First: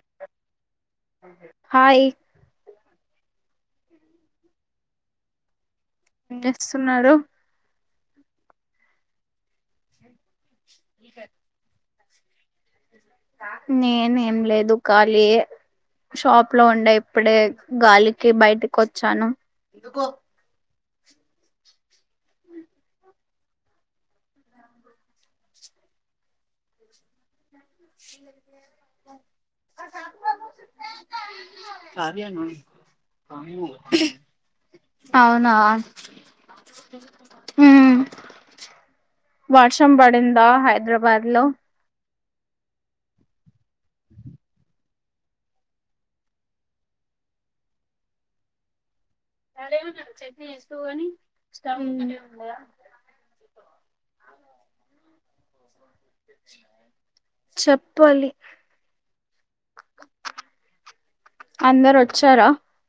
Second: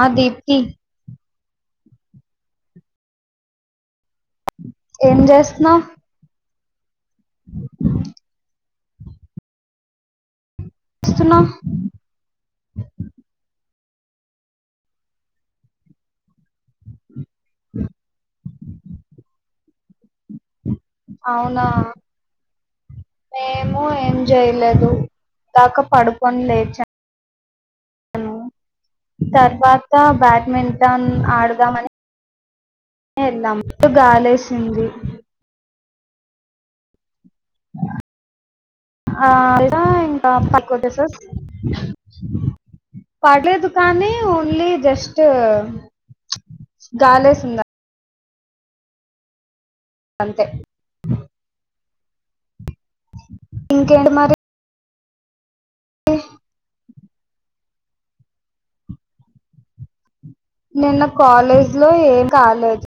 ఆ దీప్తి హాయ్ ఏం జేస్తున్నావ్ ఏం జేస్తున్నారు స్తున్నా నేనేం లేదు ఖాళీయే షాప్ లో ఉండే ఇ ప్పుడే గాలికి బయటికొచ్చాను అవునా మేమూ ఏం జేయ్లేదు దాకా పడుకొన్ లేచ స తర్వాతా బ్యాట్మింటన్ ఆడుదామని వెల్లాం [unintelligible] గాలేషింది అవునా ఉమ్ ఆ అదా వర్షం ఇంకా పడిందా పకోడా సార్ హైదరాబాద్ లో పడలేదు కానీ ఓన్లీ జస్ట్ జస్ట్ గాలేసిందా అంతే ఉమ్ ఇంకేంటి మరి చెప్పాలి నిన్న కాలేజ్ లో అందరు ఏం వచ్చారా కాలేదు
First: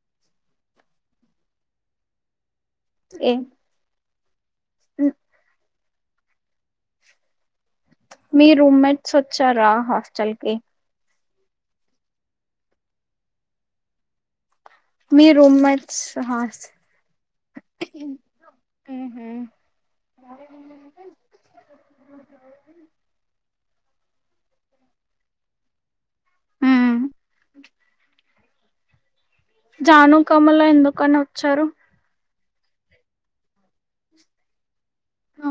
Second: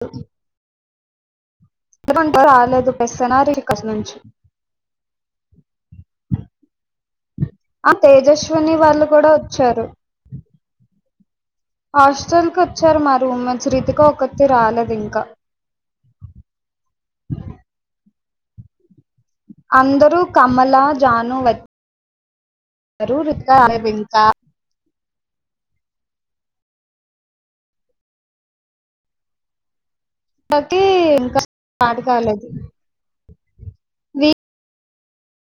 అ ఏం అంటా రాలేదు పెస్న ర కస నుంచి ఉ ఆ మీ తేజస్విని వాళ్ళు రూమ్మేట్స్ కూడా వచ్చారా వచ్చారు హాస్టల్ కి హాస్టల్ కు వచ్చారు మా రూమ్మెంట్స్ రితిక ఒక మీ రూమ్మేట్స్ హాస్టల్ అందరూ కమల జాను వచ్చారు రితిక ఇంకా [unintelligible] అరే వింకా హు కమల నకి ఎందుకని ఇంకా వచ్చారు స్టార్ట్ కాలేదు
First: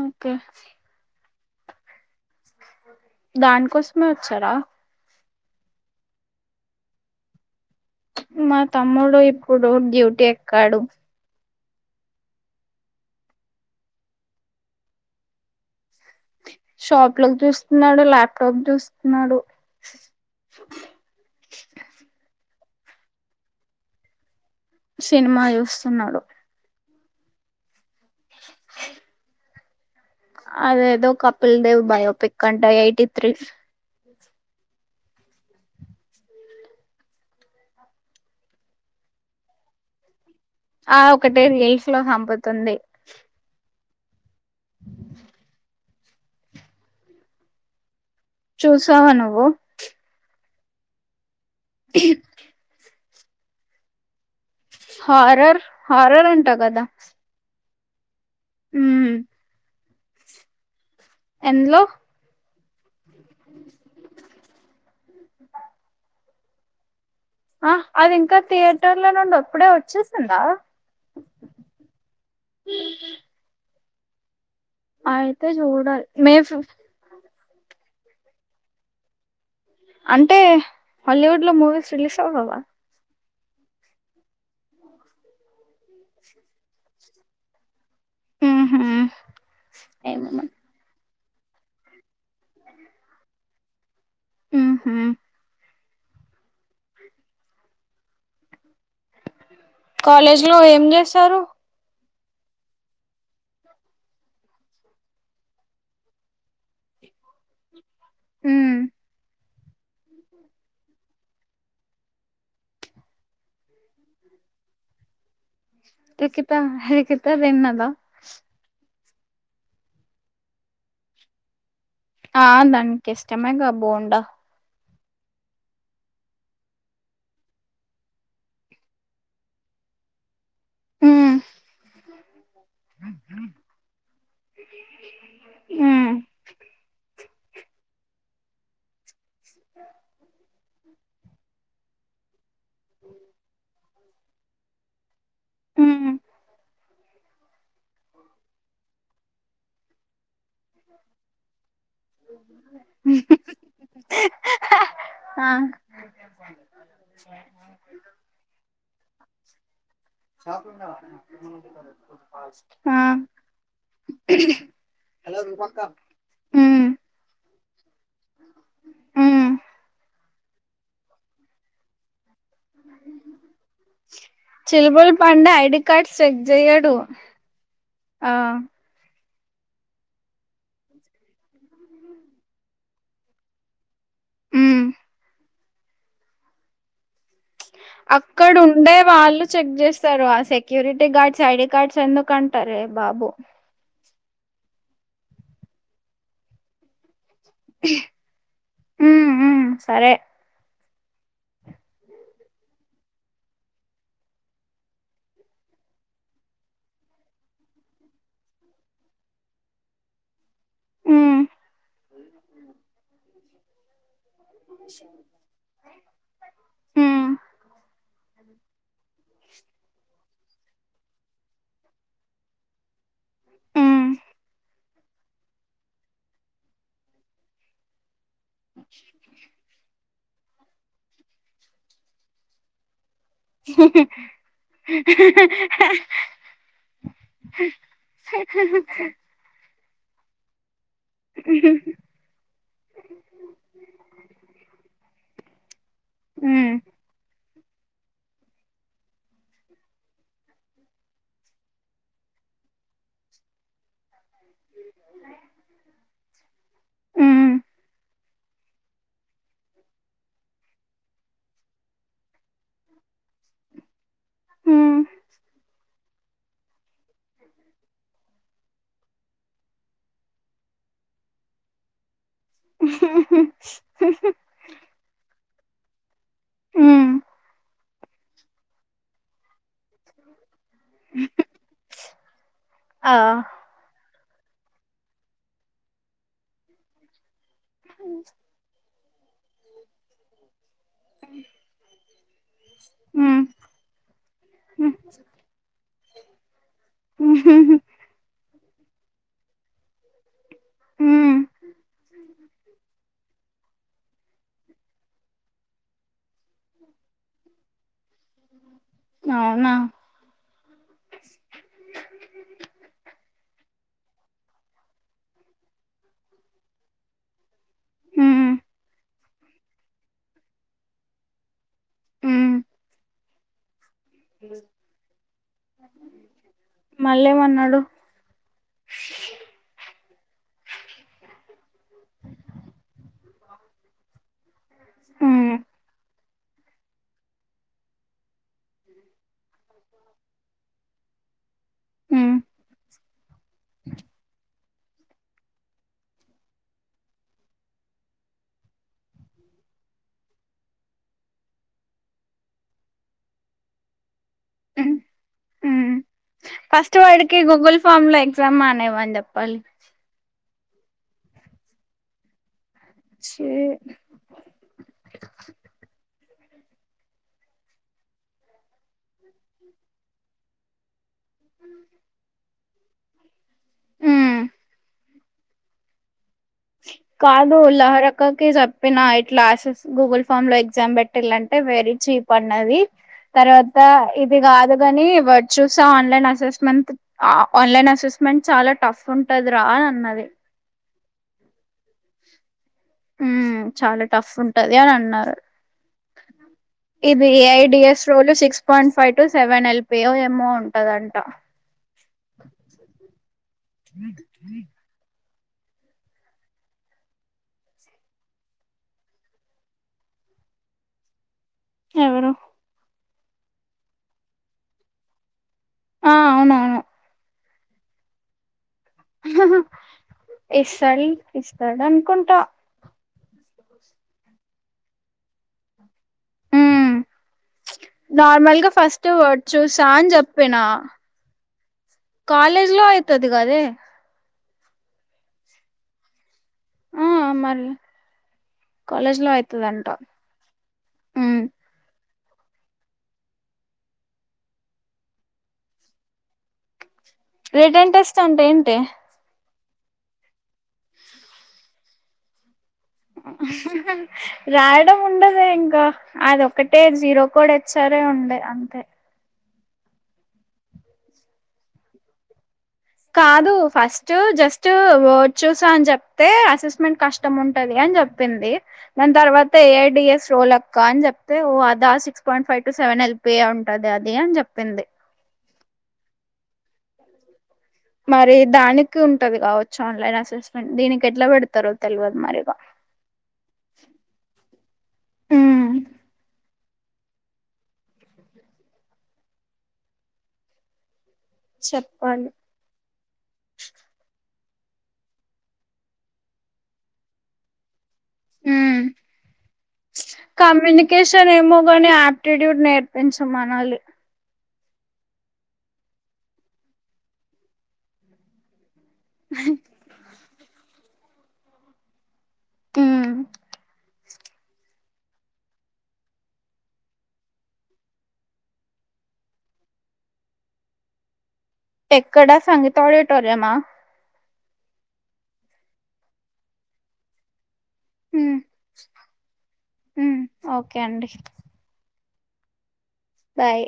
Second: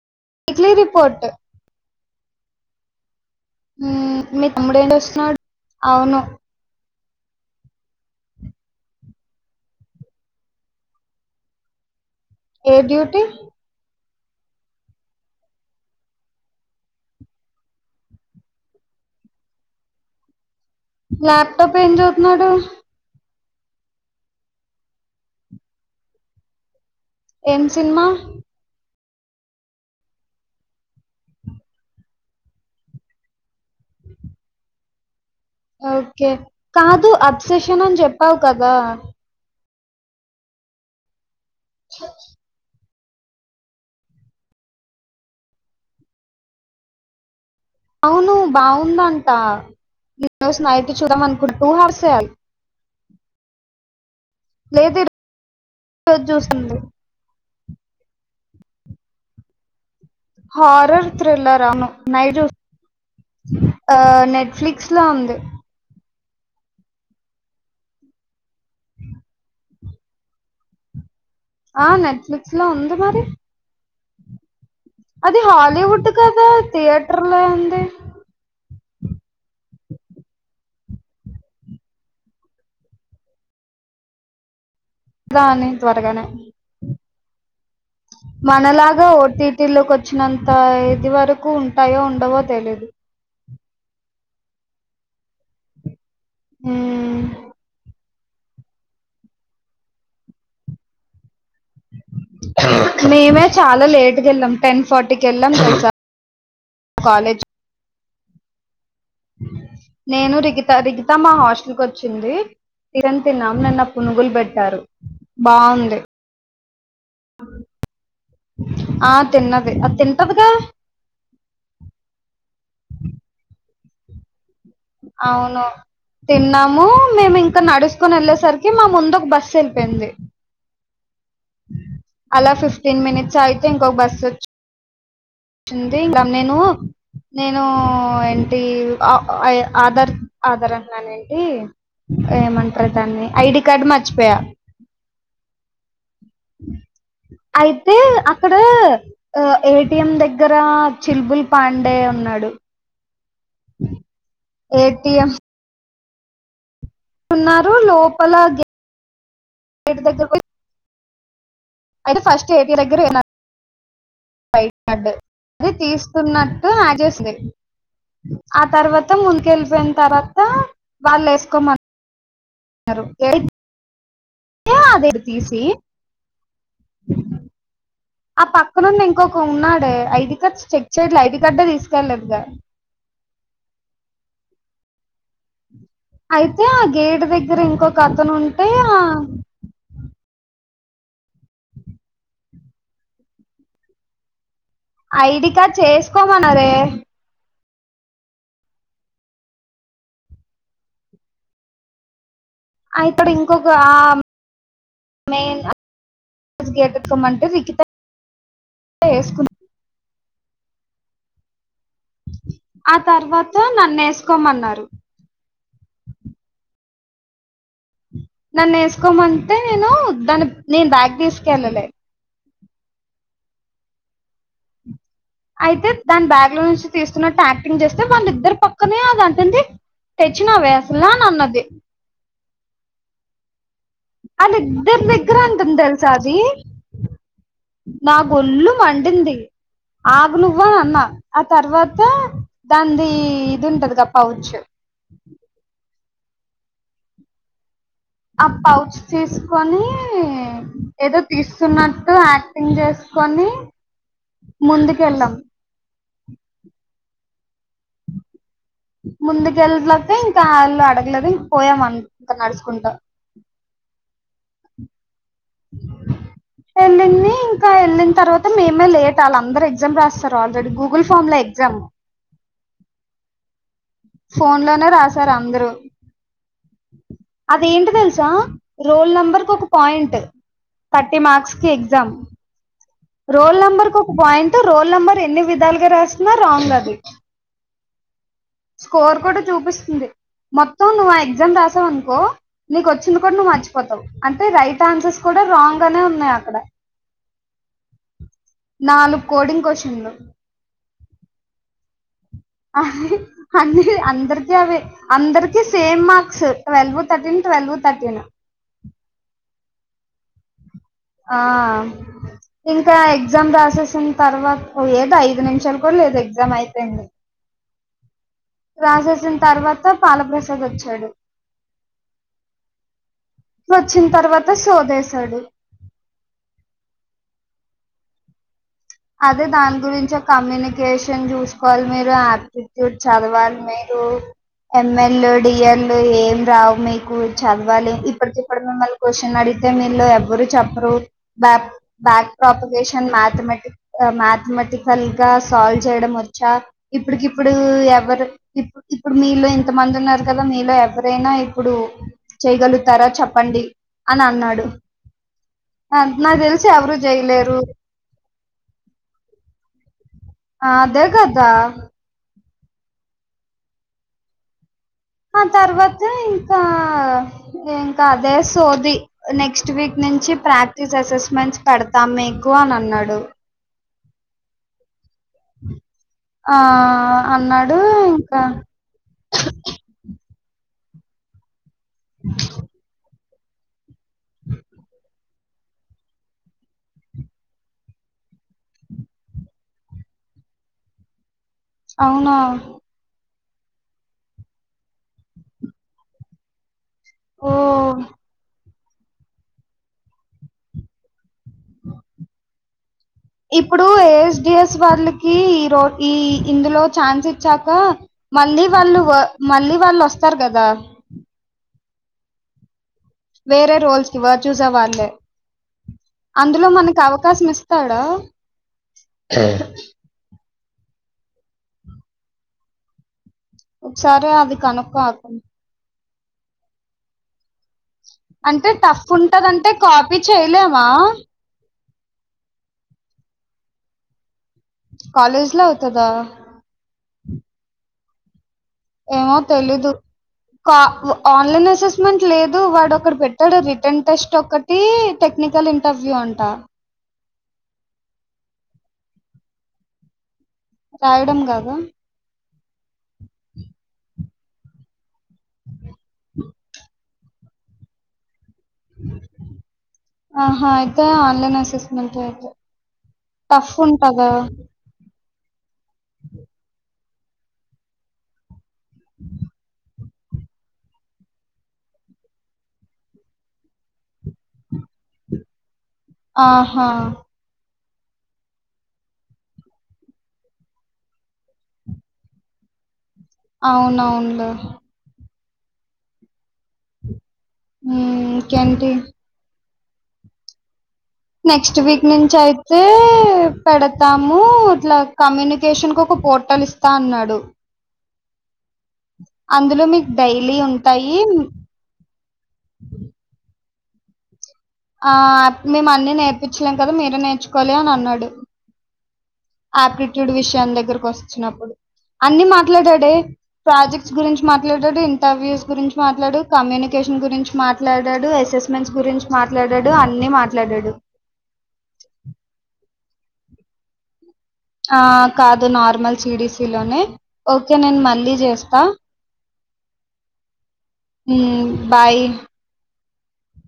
ఓకే విక్లీ రిపోర్ట్ మీ దానికోసమే మీ వచ్చారా తమ్ముడు చేస్తున్నాడు అవును మా తమ్ముడు ఇప్పుడు డ్యూటీ ఎక్కాడు ఏ డ్యూటీ షాప్ లోకి చూస్తున్నాడు లాప్టాప్ చూస్తున్నాడు ల్యాప్టాప్ ఏం చూస్తున్నాడు సినిమా చూస్తున్నాడు ఏం సినిమా అద ఏదో కపిల్ దేవ్ బయోపిక్ అంట ఎయిటీ త్రి ఓకే కాదు అప్సెషన్ అని చెప్పావు కదా ఆ ఒకటే రీల్స్ లో చంపుతుంది ఆ అవును చూసావా బాగుందంట నువ్వు ఈ రోజు నైట్ చూద్దాం అనుకుంటూ టూ అవర్సే లేదు హారర్ ఈరోజు హారర్ అంటా చూస్తుంది కదా హు హారర్ థ్రిల్లర్ అను నైట్ ఆ నెట్ఫిలిక్స్లో లో ఉంది ఆ అది ఇంకా థియేటర్ల నుండి అప్పుడే వచ్చేసిందా ఆ నెట్ఫ్లిక్స్ లో ఉంది మరి అది అయితే చూడాలి హాలీవుడ్ మే కదా ఫిఫ్ థియేటర్ లో ఉంది అంటే హాలీవుడ్ లో మూవీస్ రిలీజ్ అవ్వవా రా అని త్వరగానే ఉహు మనలాగా ఓటీటీ లోకి ఏమో వచ్చినంత మరి ఇది వరకు ఉంటాయో ఏమో తెలియదు ఉమ్ హూ ఉమ్ కాలేజీ లో ఏం చేస్తారు మేమే చాలా లేటుగా వెళ్ళాం టెన్ ఫార్టీకి వెళ్ళాం తెలుసా కాలేజ హ నేను రిగిత రిగితా మా హాస్టల్ కు వచ్చింది తిరన్ తిన్నాం నీన్న పునుగులు పెట్టారు బాగుంది రకిత రకిత టిన్నదా ఆ తిన్నది ఆ తింటదిగా హా దానికి ఇష్టమేగా బోండా అవును తిన్నాము మేము ఇంకా నడుచకొని వెళ్ళేసరికి మా ముందు ఒక బస్సు వెళ్ళిపోయింది ఉమ్ అలా ఫిఫ్టీన్ మినిట్స్ ఆగితే ఇంకొక బస్ వచ్చి వచ్చింది ఉమ్ ఇం నేను నేను ఏంటి ఆధార్ ఆధార్ అంటన్నాను ఏంటి ఏమంటారు దాన్ని ఐడి కార్డు మర్చిపోయా ఉమ్ అయితే అక్కడ ఏటిఎం దగ్గర దగ్గర చిల్బుల్ పాండే ఉన్నాడు ఏటిఎం ఆ ఉన్నారు లోపల గేట్ దగ్గర పోయి అయితే ఆ బై అది తీస్తున్నట్టు ఉమ్ ఆచేసింది ఆ తర్వాత ఉమ్ ముందుక వెళ్ళిపోయిన తర్వాత వాళ్ళు వేసుకోమని ఎయి చిలుబల్ పండే ఐడి కార్డ్స్ చెక్ చెయ్యడు ఆ పక్కను ఉన్నం ఇంకొక ఉన్నాడు ఐడి కార్డ్ చెక్ చెయ్యాలి ఐడి కార్డు తీసుకెళ్లేదుగా ఉమ్ అయితే గేట్ దగ్గర ఇంకొక అతను అక్కడ ఉంటే ఉండే ఆ వాళ్ళు చెక్ చేస్తారు ఆ సె సెక్యూరిటీ గార్డ్స్ ఐడి కార్డ్స్ ఎందుకంటారే బాబు ఐడి కార్డ్ వేసుకోమనరే హు హు సరే ఇతడు ఇంకొక ఆ మయిన్ గట్కమంట రఖిత వేసుకున్నా హు ఆ తర్వాత నన్న ఉమ్ నన్ను వేసుకోమంటే నేను దాని నేను బ్యాగ్ తీసుకెళ్ళలేదు ఉమ్ అయితే దాని బ్యాగ్ లో నుంచి తీసుకున్నట్టు యాక్టింగ్ చేస్తే వాళ్ళిద్దరు పక్కనే అద అంటంది తెచ్చినవే అసలు అని అన్నది వాళ్లిద్దరి దగ్గర అంటుంది తెలుస అది నా ఓల్లుు మండింది ఆగు నువ్వు అని అన్నా అన్నా ఆ తర్వాత దానిధి ఇది ఉంటది గా పౌచ్ ఊ ఆ పౌచ్ తీసుకొని ఏదో తీస్తున్నట్టు యాక్టింగ్ చేస్ కని ముందుకు వెళ్ళాం ముందుకెళ్ళలక ఇంకా వాళ్ళు అడగలేదు ఇం పోయామ ఇంకా నడుచుకుంటా అ ఊ వెళ్ళింది ఇంకా వెళ్ళిన తర్వాత తె మేమే లేట్ వాళ్ళ అందరు ఎగ్జామ్ రాస్తారు ఆల్రెడీ గూగుల్ ఫామ్ ల ఎగ్జామ్ ఉహు ఫోన్ లోనే రాసారు అందరు ఉమ్ అదేంటి తెలుసా రోల్ నెంబర్కు ఒక పాయింట్ థర్టీ మార్క్స్ కి ఎగ్జమ్ ఆ రోల్ నంబర్ కు పాయింట్ రోల్ నెంబర్ ఎన్ని విధాలుగా రాసిన రాంగ్ అది హు స్కోర్ కూడా చూపిస్తుంది మొత్తం నువ్వు ఆ ఎగ్జామ్ రాసావనుకో నీకు వచ్చింది కూడా నువ్వు మర్చిపోతావు అంటే రైట్ ఆన్సర్స్ కూడా రాంగ్ అనే ఉన్నాయి అక్కడ నాలుగు కోడింగ్ క్వశ్చన్ లు ఊ అన్ అందరికి అవే అందరికి same marks twelve thirteen twelve thirteen అవునా ఆ ఇంకా ఎగ్జామ్ రాసేసిన తర్వాత ఏదో ఐదు నిమిషాలు కూడా లేదు ఎగ్జామ్ అయిపోయింది రాసేసిన తర్వాత పాలప్రసాద్ వచ్చాడు అ వచ్చిన తర్వాత సోదేశాడు మళ్ళేమన్నాడు అదే దాని గురించి కమ్యూనికేషన్ చూసుకోవాలి మీరు ఆయాప్టిట్యూడ్ చదవాలి మీరు ఎంఎల్ ఉ డిఎల్లు ఏం రావు మీకు చదవాలి ఇప్పటికిప్పుడు మిమ్మల్ని క్వశ్చన్ అడిగితే మీలో ఎవరు చెప్పరు బా బ్యాక్ ప్రాపగేషన్ మాథమెటిక్ మ్యాథమెటికల్ గా సాల్వ్ చేయడం వచ్చా ఇప్పుడుకిప్పుడు ఎవరు ఇప్ ఇప్పుడు మీ మీలో ఇంత మంది ఉన్నారు కదా మీలో ఎవరైనా ఇప్పుడు చేయగలుగుతారో చెప్పండి అని అన్నాడు నాకు తెలిసి ఎవరు చేయలేరు నేవందప్పలి ఆదే కదా చీ ఆ తర్వాత ఇంకా ఇంకా అదే సోది నెక్స్ట్ వీక్ నుంచి ప్రాక్టీస్ అసెస్మెంట్స్ పెడతాం మీకు కు అని అన్నాడు బ కాదు ఇంకా లాహరక్కకి చెప్పిన ఇట్లా assess Google form like exam పెటిలంటే వెరీ చీప్ అన్నది తర్వాత ఇది కాదు కాని వడ్ చూసా ఆన్లైన్ అసెస్మెంట్ ఆన్లైన్ అసెస్మెంట్ చాలా టఫ్ ఉంటది రా అని అన్నది అవునా ఊ చాలా టఫ్ ఉంటది అని అన్నరు ఇది ఓ I D S role six point five to seven LP ఓ ఏమో ఉంటదంట ఇప్పుడు ఏఎస్డిఎస్ వాళ్ళకి రో ఈ ఇందులో ఛాన్స్ ఇచ్చాక మళ్ళీ వాళ్ళు మళ్ళీ వాళ్ళు వస్తారు కదా ఎవరు వేరే రోల్స్కి ఇవ్వరు చూసే వాళ్ళే ఆ అందులో అవునవును మనకి అవకాశం ఇస్ తాడ ఊ ఇస్తాడు ఇస్తాడు అనుకుంటా ఒకసారి అది కనుక్కో అక్ ఉమ్ నార్మల్ అంటే గా ఫస్ట్ టఫ్ ఒకటి ఉంటదంటే చుసా అని కాపీ చెప్పిన చేయలేమా కాలేజ్ లో అయితది కదే కాలేజీలో అయితాదా ఆ మళ్ళీ ఏమో తెలీదు కా వ ఉమ్ ఆన్లైన్ లెస్సెస్ మనకి లేదు వాడు ఒకడు పెట్టాడు రిటర్న్ టెస్ట్ ఒకటి టెక్నికల్ ఇంటర్వ్యూ అంటా రిటర్న్ టెస్ట్ అంటే ఏంటే రాయడం గాదా రాయడం ఉండదే ఇంకా అదొక్కటే జీరో కోడ్ ఎ సరే ఉండే అంతే ఆహా అయితే ఆన్లైన్ అసిస్మెంటైతే కాదు ఫస్ట్ జస్ట్ వర్డ్ చూసా అనీ చెప్తే అసిస్మెంట్ కాష్ టాముంటది అని చెప్పింది దాని తరువాత ఏఐడిఎస్ రోల్ అక్క అని చెప్తే ఓ అదా six point five to seven LPA ఉంటది ఆది అని చెప్పింది ఆహా మరి దానికి ఉంటది కావచ్చు ఆన్లైన్ అసిస్మెంట్ దీనికి ఎట్లా పెడతారో తెల్వదు మరి ఇగ అవును అవునులే ఊ మీ కేంటి నెక్స్ట్ వీక్ చెప్పాలి నుంచి అయితే పెడతాము ఇట్లా కమ్యూనికేషన్కు ఒక పోర్టల్ ఇస్తా అన్నాడు ఉమ్, అందులో మీకు డైలీ ఉంటాయి కమ్యూనికేషన్ ఏమో గాని ఆప్టిట్యూడ్ నేర్పించ మనాలి ఆప్ మీమ్ అన్నీ నేర్పించలేం కదా మీరే నేర్చుకోవాలి అనీ అన్నాడు ఆప్టిట్యూడ్ విషయం దగ్గరకు వచ్చినప్పుడు అన్ని ఉమ్, మాట్లాడాడే ప్రాజెక్ గురించి మాట్లాడడు ఇంటర్వ్యూస్ గురించి మాట్లాడాడు కమ్యూనికేషన్ గురించి మాట్లాడాడు అసెస్మెంట్స్ గురించి మాట్లాడడు అన్ని మాట్లాడడు ఎక్కడ సంగీత ఆడిటోర్యమా ఆ కాదు నార్మల్ సిడిసి లోనే ఒకే నేను మళ్ళీ ఉమ్, చేస్తా ఉమ్, ఓకే అండి ఉ బాయి బాయ్